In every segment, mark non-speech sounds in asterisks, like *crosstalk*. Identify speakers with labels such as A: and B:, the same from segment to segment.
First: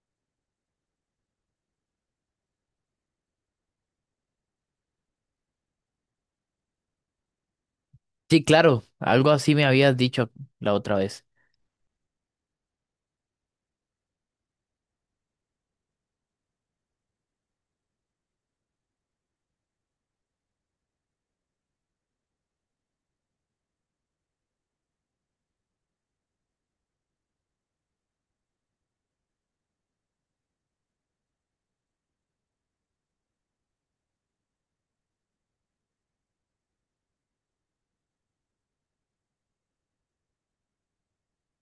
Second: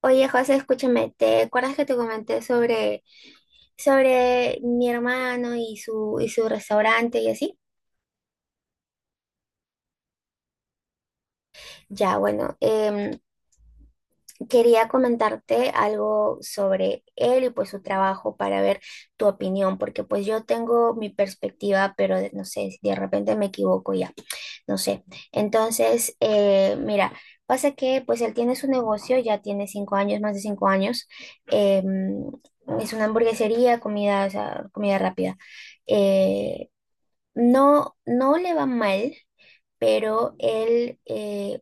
A: Oye, José, escúchame, ¿te acuerdas que te comenté sobre mi hermano y y su restaurante y así?
B: Sí, claro, algo así me habías dicho la otra vez.
A: Ya, bueno, quería comentarte algo sobre él y pues su trabajo para ver tu opinión, porque pues yo tengo mi perspectiva, pero no sé, de repente me equivoco ya. No sé. Entonces, mira, pasa que pues él tiene su negocio, ya tiene 5 años, más de 5 años. eh, es una hamburguesería, comida, o sea, comida rápida. Eh, no, no le va mal, pero él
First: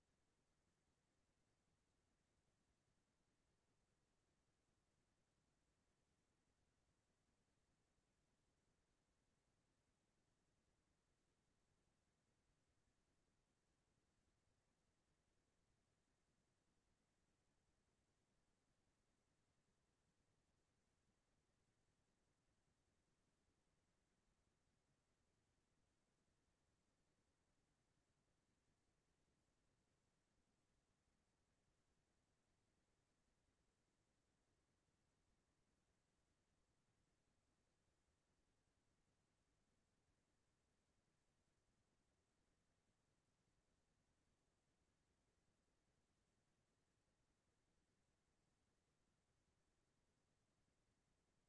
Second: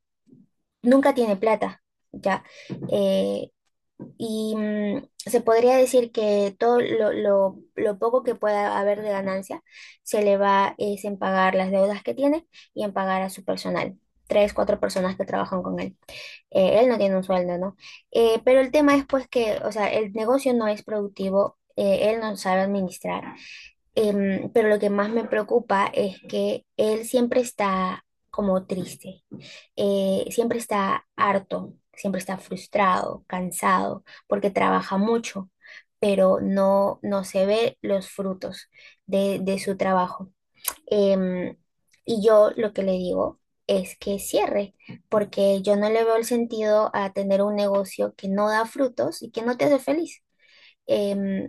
A: nunca tiene plata, ya. Eh, y se podría decir que todo lo poco que pueda haber de ganancia se le va es en pagar las deudas que tiene y en pagar a su personal. Tres, cuatro personas que trabajan con él. Él no tiene un sueldo, ¿no? Pero el tema es pues que, o sea, el negocio no es productivo, él no sabe administrar. Pero lo que más me preocupa es que él siempre está como triste, siempre está harto, siempre está frustrado, cansado, porque trabaja mucho, pero no, no se ve los frutos de su trabajo. Em, y yo lo que le digo es que cierre, porque yo no le veo el sentido a tener un negocio que no da frutos y que no te hace feliz. Em,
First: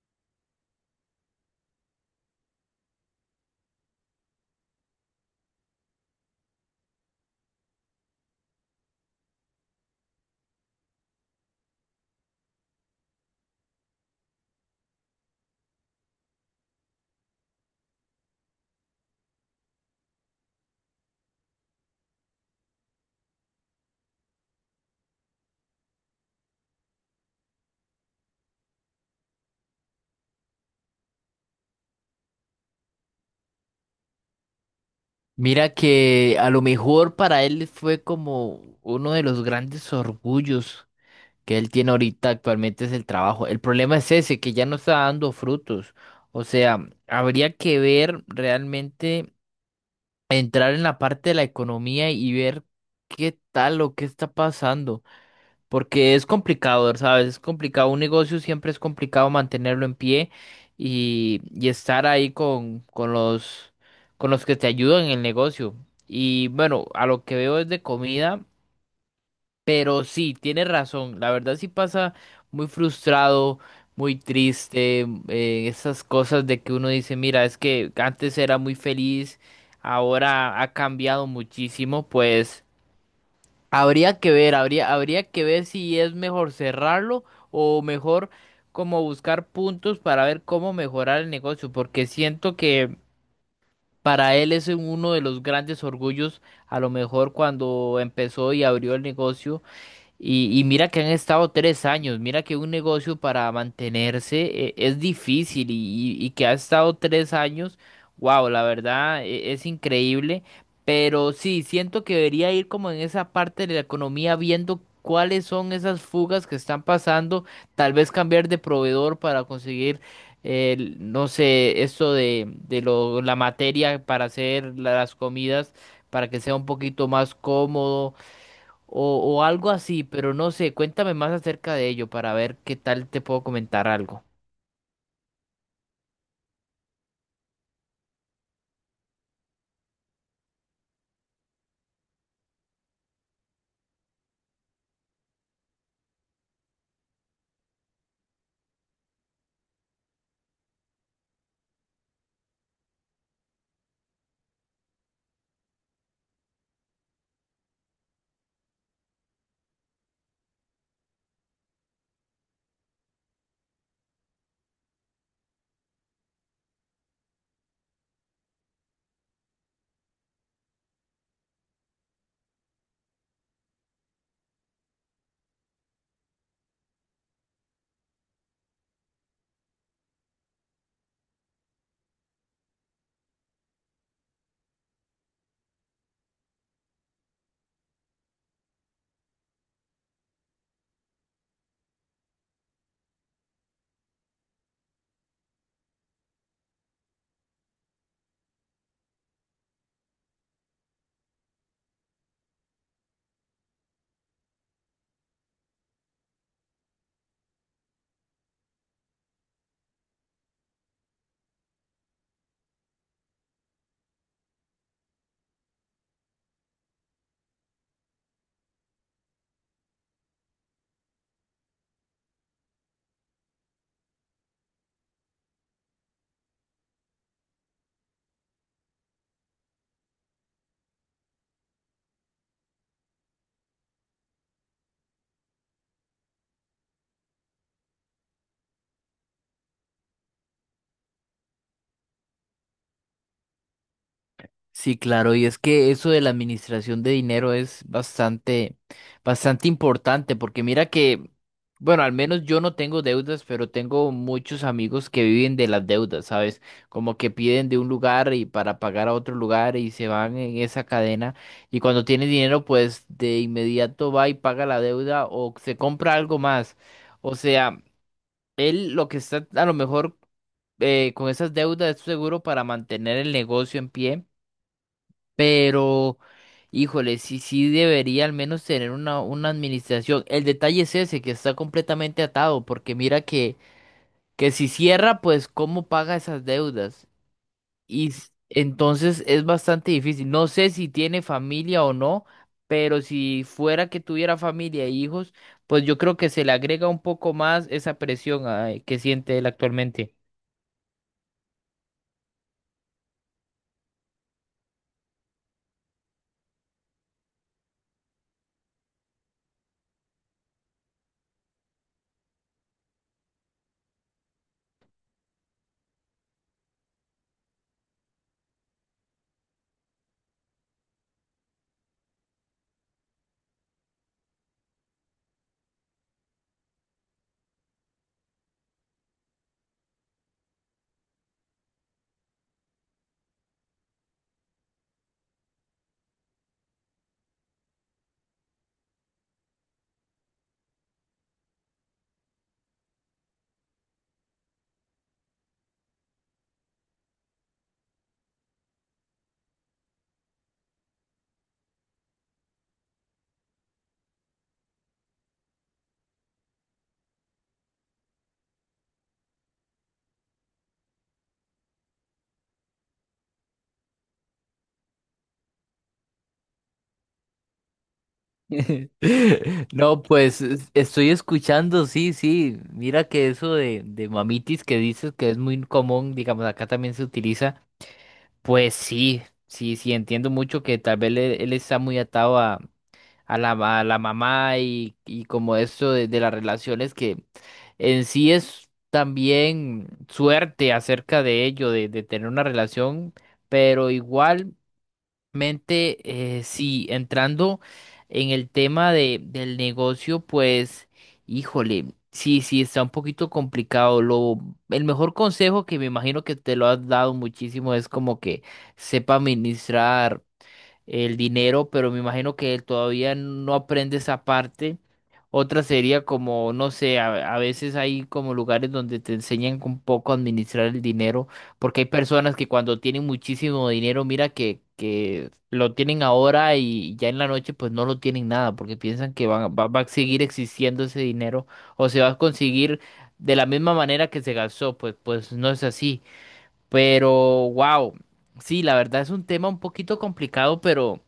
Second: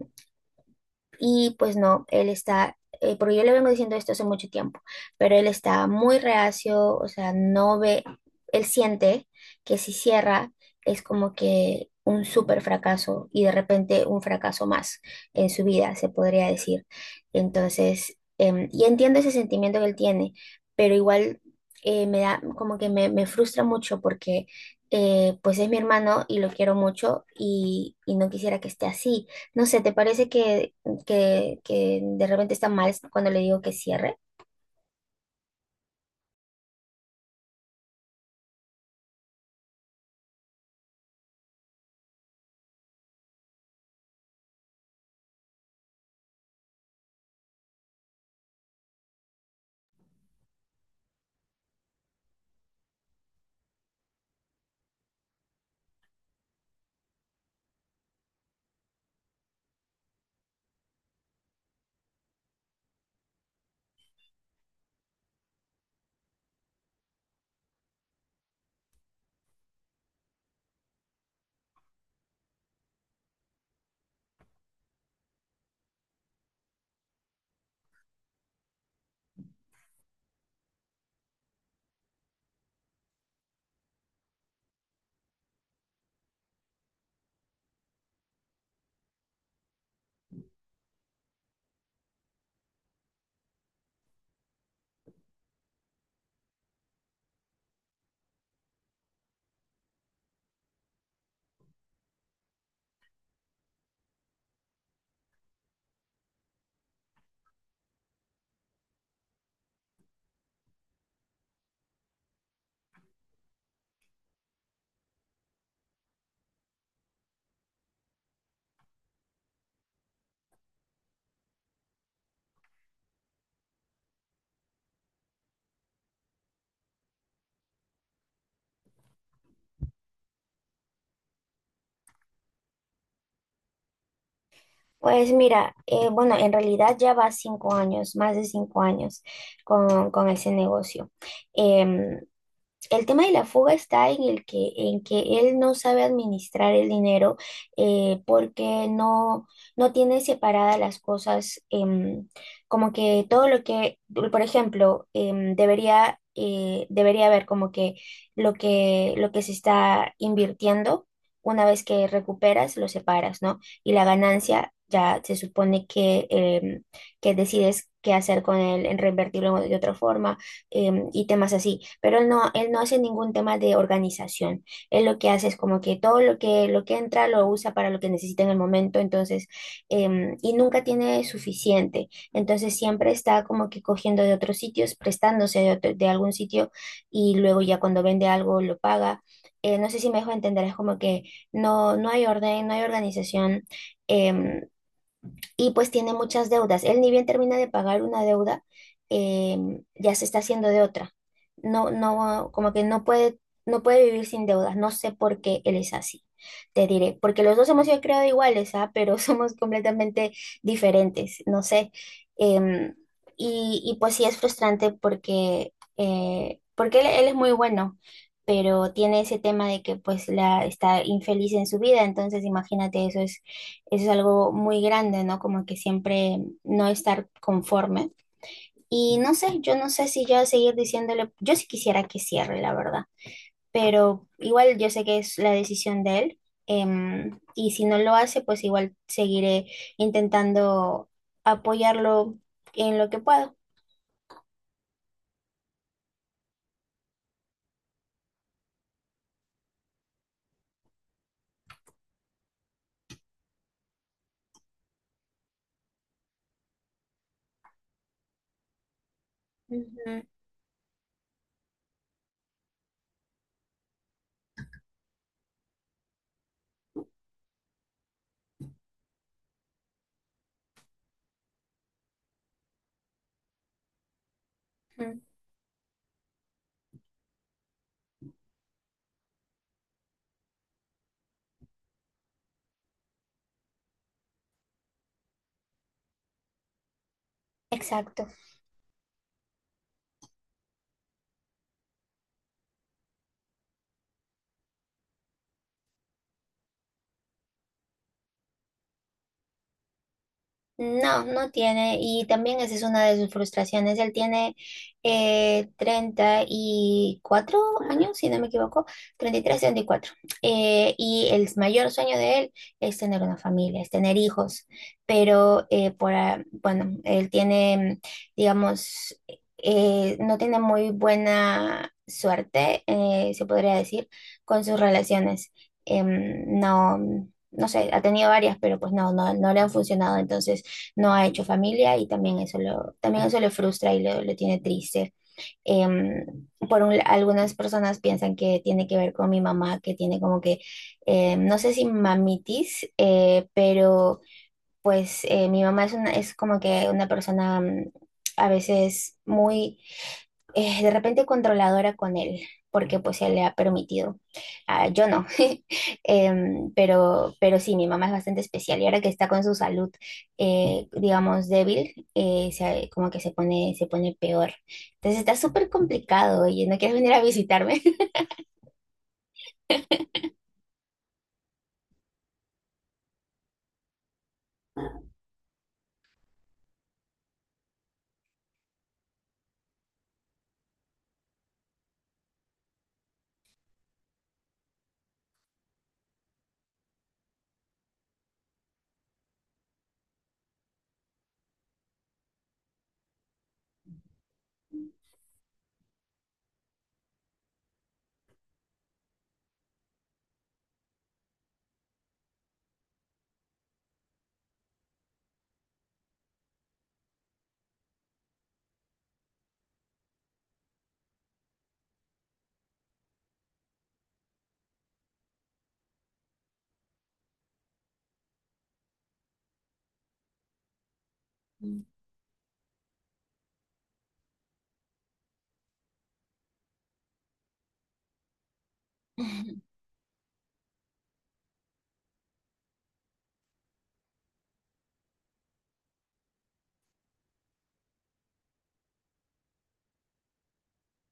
A: y pues no, él está, porque yo le vengo diciendo esto hace mucho tiempo, pero él está muy reacio, o sea, no ve, él siente que si cierra es como que un súper fracaso y de repente un fracaso más en su vida, se podría decir. Entonces, y entiendo ese sentimiento que él tiene, pero igual, me da, como que me frustra mucho porque pues es mi hermano y lo quiero mucho y no quisiera que esté así. No sé, ¿te parece que de repente está mal cuando le digo que cierre?
B: Mira que a lo mejor para él fue como uno de los grandes orgullos que él tiene ahorita actualmente es el trabajo. El problema es ese, que ya no está dando frutos. O sea, habría que ver realmente, entrar en la parte de la economía y ver qué tal o qué está pasando. Porque es complicado, ¿sabes? Es complicado. Un negocio siempre es complicado mantenerlo en pie y estar ahí con los que te ayudan en el negocio. Y bueno, a lo que veo es de comida, pero sí, tienes razón. La verdad sí pasa muy frustrado, muy triste, esas cosas de que uno dice, mira, es que antes era muy feliz, ahora ha cambiado muchísimo, pues. Habría que ver, habría que ver si es mejor cerrarlo o mejor como buscar puntos para ver cómo mejorar el negocio, porque siento que para él es uno de los grandes orgullos, a lo mejor cuando empezó y abrió el negocio. Y mira que han estado 3 años, mira que un negocio para mantenerse es difícil y que ha estado 3 años, wow, la verdad es, increíble, pero sí, siento que debería ir como en esa parte de la economía viendo cuáles son esas fugas que están pasando, tal vez cambiar de proveedor para conseguir, no sé, esto de la materia para hacer las comidas, para que sea un poquito más cómodo o algo así, pero no sé, cuéntame más acerca de ello para ver qué tal te puedo comentar algo.
A: Pues mira, bueno, en realidad ya va 5 años, más de 5 años con ese negocio. Em, El tema de la fuga está en en que él no sabe administrar el dinero, porque no, no tiene separadas las cosas. Como que todo lo que, por ejemplo, debería haber como que lo que se está invirtiendo, una vez que recuperas, lo separas, ¿no? Y la ganancia ya se supone que decides qué hacer con él, en reinvertirlo de otra forma, y temas así, pero él no hace ningún tema de organización. Él lo que hace es como que todo lo que entra lo usa para lo que necesita en el momento, entonces, y nunca tiene suficiente. Entonces siempre está como que cogiendo de otros sitios, prestándose de algún sitio y luego ya cuando vende algo lo paga. No sé si me dejo entender, es como que no, no hay orden, no hay organización. em, y pues tiene muchas deudas. Él ni bien termina de pagar una deuda, ya se está haciendo de otra. No, no, como que no puede, vivir sin deudas. No sé por qué él es así. Te diré, porque los dos hemos sido creados iguales, ¿ah? Pero *laughs* somos completamente diferentes, no sé. Em, y pues sí es frustrante porque, porque él es muy bueno, pero tiene ese tema de que pues la, está infeliz en su vida, entonces imagínate, eso es algo muy grande, ¿no? Como que siempre no estar conforme. Y no sé, yo no sé si yo seguir diciéndole, yo sí quisiera que cierre, la verdad, pero igual yo sé que es la decisión de él. Y si no lo hace, pues igual seguiré intentando apoyarlo en lo que puedo.
B: Sí, claro, y es que eso de la administración de dinero es bastante, bastante importante, porque mira que, bueno, al menos yo no tengo deudas, pero tengo muchos amigos que viven de las deudas, ¿sabes? Como que piden de un lugar y para pagar a otro lugar y se
A: Ujú,
B: van en esa cadena y cuando tiene dinero, pues de inmediato va y paga la deuda o se compra algo más. O sea, él lo que está a lo mejor con esas deudas es seguro para mantener el negocio en pie,
A: ujú.
B: pero híjole, sí, sí debería al menos tener una administración. El detalle es ese, que está completamente atado, porque mira que si cierra, pues cómo paga esas deudas. Y
A: Exacto.
B: entonces es bastante difícil. No sé si tiene familia o no, pero si fuera que tuviera familia e hijos, pues yo creo que se le agrega un poco más esa presión, que siente él actualmente.
A: No, no tiene, y también esa es una de sus frustraciones. Él tiene, 34 años, si no me equivoco, treinta y 34. Y el mayor sueño de él es tener una familia, es tener hijos, pero bueno, él tiene, digamos, no tiene muy buena suerte, se podría decir, con sus relaciones. No, no sé, ha tenido varias, pero pues no, no, no le han funcionado. Entonces, no ha hecho familia y también también eso le frustra y lo tiene triste. Algunas personas piensan que tiene que ver con mi mamá, que tiene como que, no sé, si mamitis, pero pues, mi mamá es, una, es como que una persona, a veces muy, de repente controladora con él, porque pues se le ha permitido. Ah, yo no, *laughs* pero sí, mi mamá es bastante especial y ahora que está con su salud, digamos, débil, como que se pone peor. Entonces está súper complicado. Oye, ¿no quieres venir a visitarme? *laughs*
B: *laughs* No, pues estoy escuchando, sí, sí. Mira que eso de mamitis que dices que es muy común, digamos, acá también se utiliza. Pues sí, sí, sí, entiendo mucho que tal vez él, está muy atado a la mamá y como eso de las relaciones que en sí es también suerte acerca de ello, de tener una relación, pero igual. Sí, entrando en el tema del negocio, pues, híjole, sí, sí, está un poquito complicado. El mejor consejo que me imagino que te lo has dado muchísimo es como que sepa administrar el dinero, pero me imagino que él todavía no aprende esa parte. Otra sería como, no sé, a veces hay como lugares donde te enseñan un poco a administrar el dinero,
A: Mm.
B: porque hay personas que cuando tienen muchísimo dinero, mira que lo tienen ahora y ya en la noche pues no lo tienen nada, porque piensan que
A: Ujú,
B: va a seguir existiendo ese dinero o se va a conseguir de la misma manera que se gastó, pues no es así. Pero, wow, sí, la verdad es un tema un poquito complicado, pero.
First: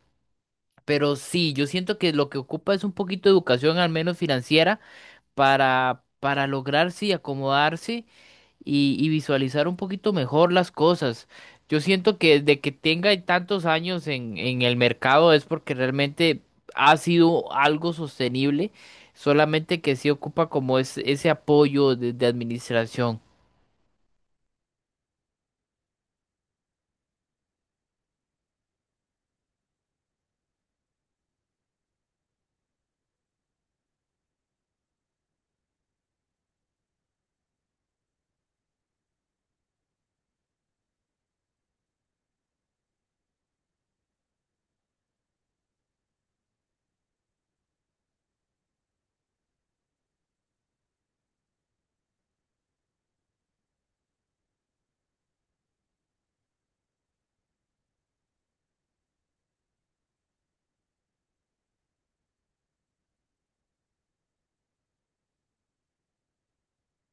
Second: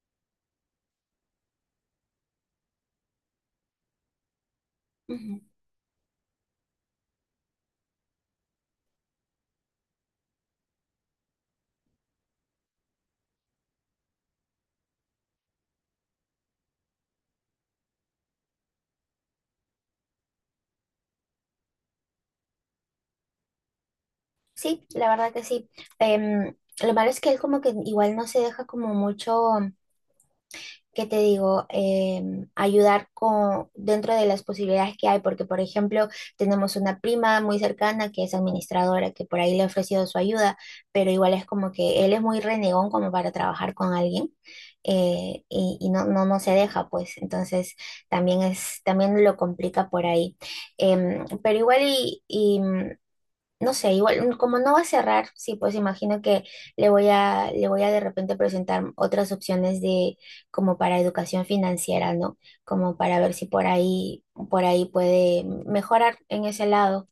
B: Pero sí, yo siento que lo que ocupa es un poquito de educación, al menos financiera,
A: ujú.
B: para lograr, sí, acomodarse y visualizar un poquito mejor las cosas. Yo siento que desde que tenga tantos años en el mercado es porque realmente ha sido algo sostenible, solamente que sí ocupa como es, ese apoyo de administración.
A: Sí, la verdad que sí. Em, lo malo es que él como que igual no se deja como mucho, ¿qué te digo? Ayudar con, dentro de las posibilidades que hay, porque por ejemplo tenemos una prima muy cercana que es administradora, que por ahí le he ofrecido su ayuda, pero igual es como que él es muy renegón como para trabajar con alguien. Y no, no, no se deja, pues entonces también es, también lo complica por ahí. Pero igual, no sé, igual, como no va a cerrar, sí, pues imagino que le voy a de repente presentar otras opciones de como para educación financiera, ¿no? Como para ver si por ahí, por ahí puede mejorar en ese lado.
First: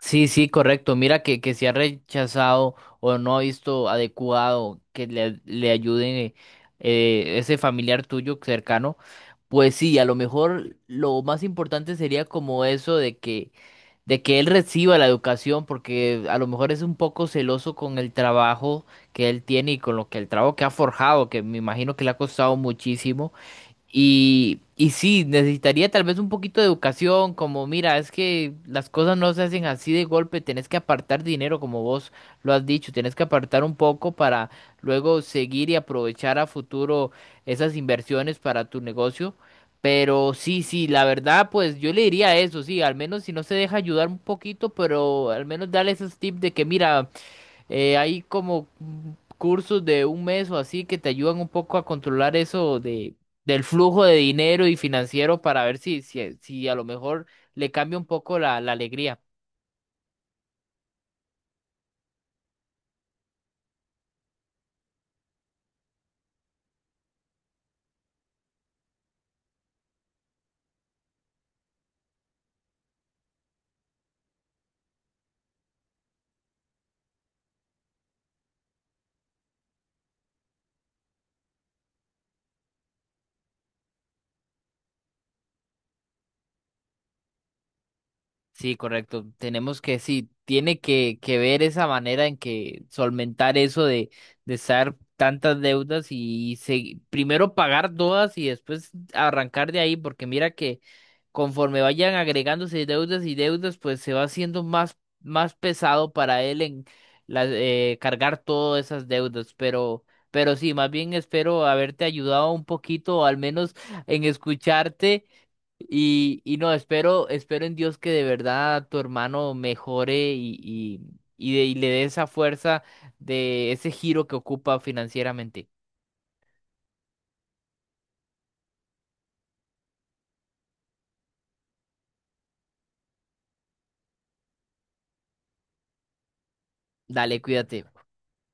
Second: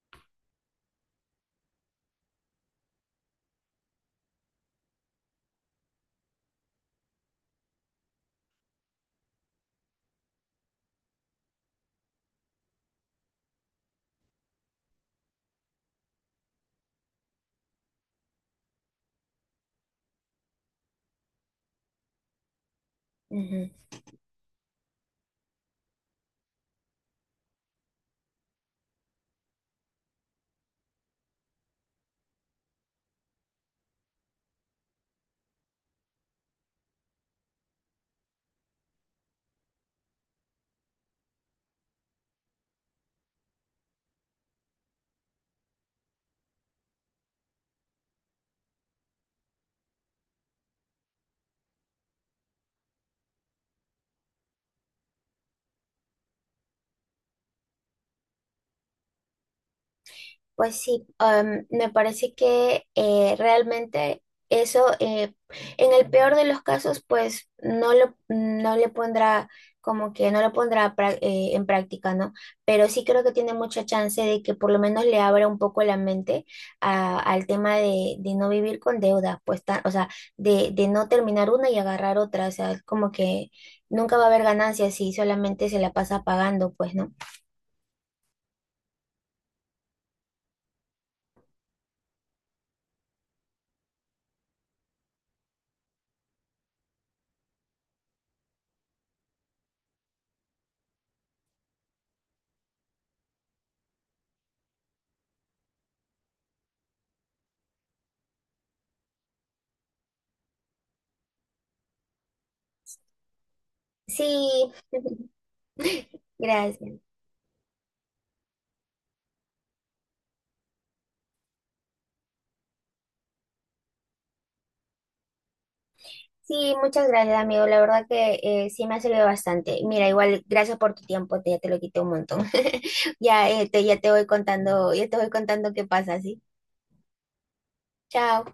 B: Sí, sí, correcto. Mira que se ha rechazado o no ha visto adecuado que le ayude ese familiar tuyo cercano. Pues sí, a lo mejor lo más importante sería como eso de que él reciba la educación, porque a lo mejor es un poco celoso con el trabajo que él tiene y con lo que el trabajo que ha forjado, que me imagino que le ha costado muchísimo.
A: Ujú.
B: Y sí, necesitaría tal vez un poquito de educación, como mira, es que las cosas no se hacen así de golpe, tenés que apartar dinero, como vos lo has dicho, tenés que apartar un poco para luego seguir y aprovechar a futuro esas inversiones para tu negocio. Pero sí, sí, la verdad, pues yo le diría eso, sí, al menos si no se deja ayudar un poquito, pero al menos dale esos tips de que mira, hay como cursos de un mes o así que te ayudan un poco a controlar eso del flujo de dinero y financiero para ver si, si a lo mejor le cambia un poco la alegría.
A: Pues sí, me parece que, realmente eso, en el peor de los casos, pues no le pondrá, como que no lo pondrá en práctica, ¿no? Pero sí creo que tiene mucha chance de que por lo menos le abra un poco la mente al tema de no vivir con deudas, pues, o sea, de, no terminar una y agarrar otra, o sea, es como que nunca va a haber ganancias si solamente se la pasa pagando, pues, ¿no?
B: Sí, correcto. Tenemos que, sí, tiene que ver esa manera en que solventar eso de estar tantas deudas y primero pagar todas y después arrancar de ahí, porque mira que conforme vayan agregándose deudas y deudas, pues se va haciendo más, más pesado para él en cargar todas esas deudas. Pero sí, más bien espero haberte ayudado un poquito, o al menos
A: Sí,
B: en escucharte
A: *laughs*
B: y no,
A: gracias.
B: espero en Dios que de verdad tu hermano mejore y le dé esa fuerza de ese giro que ocupa financieramente.
A: Sí, muchas gracias, amigo. La verdad que, sí me ha servido bastante. Mira, igual, gracias por tu tiempo, ya te lo quité un montón. *laughs* Ya, ya te voy contando, ya te voy contando qué pasa, ¿sí?
B: Dale, cuídate.
A: Chao.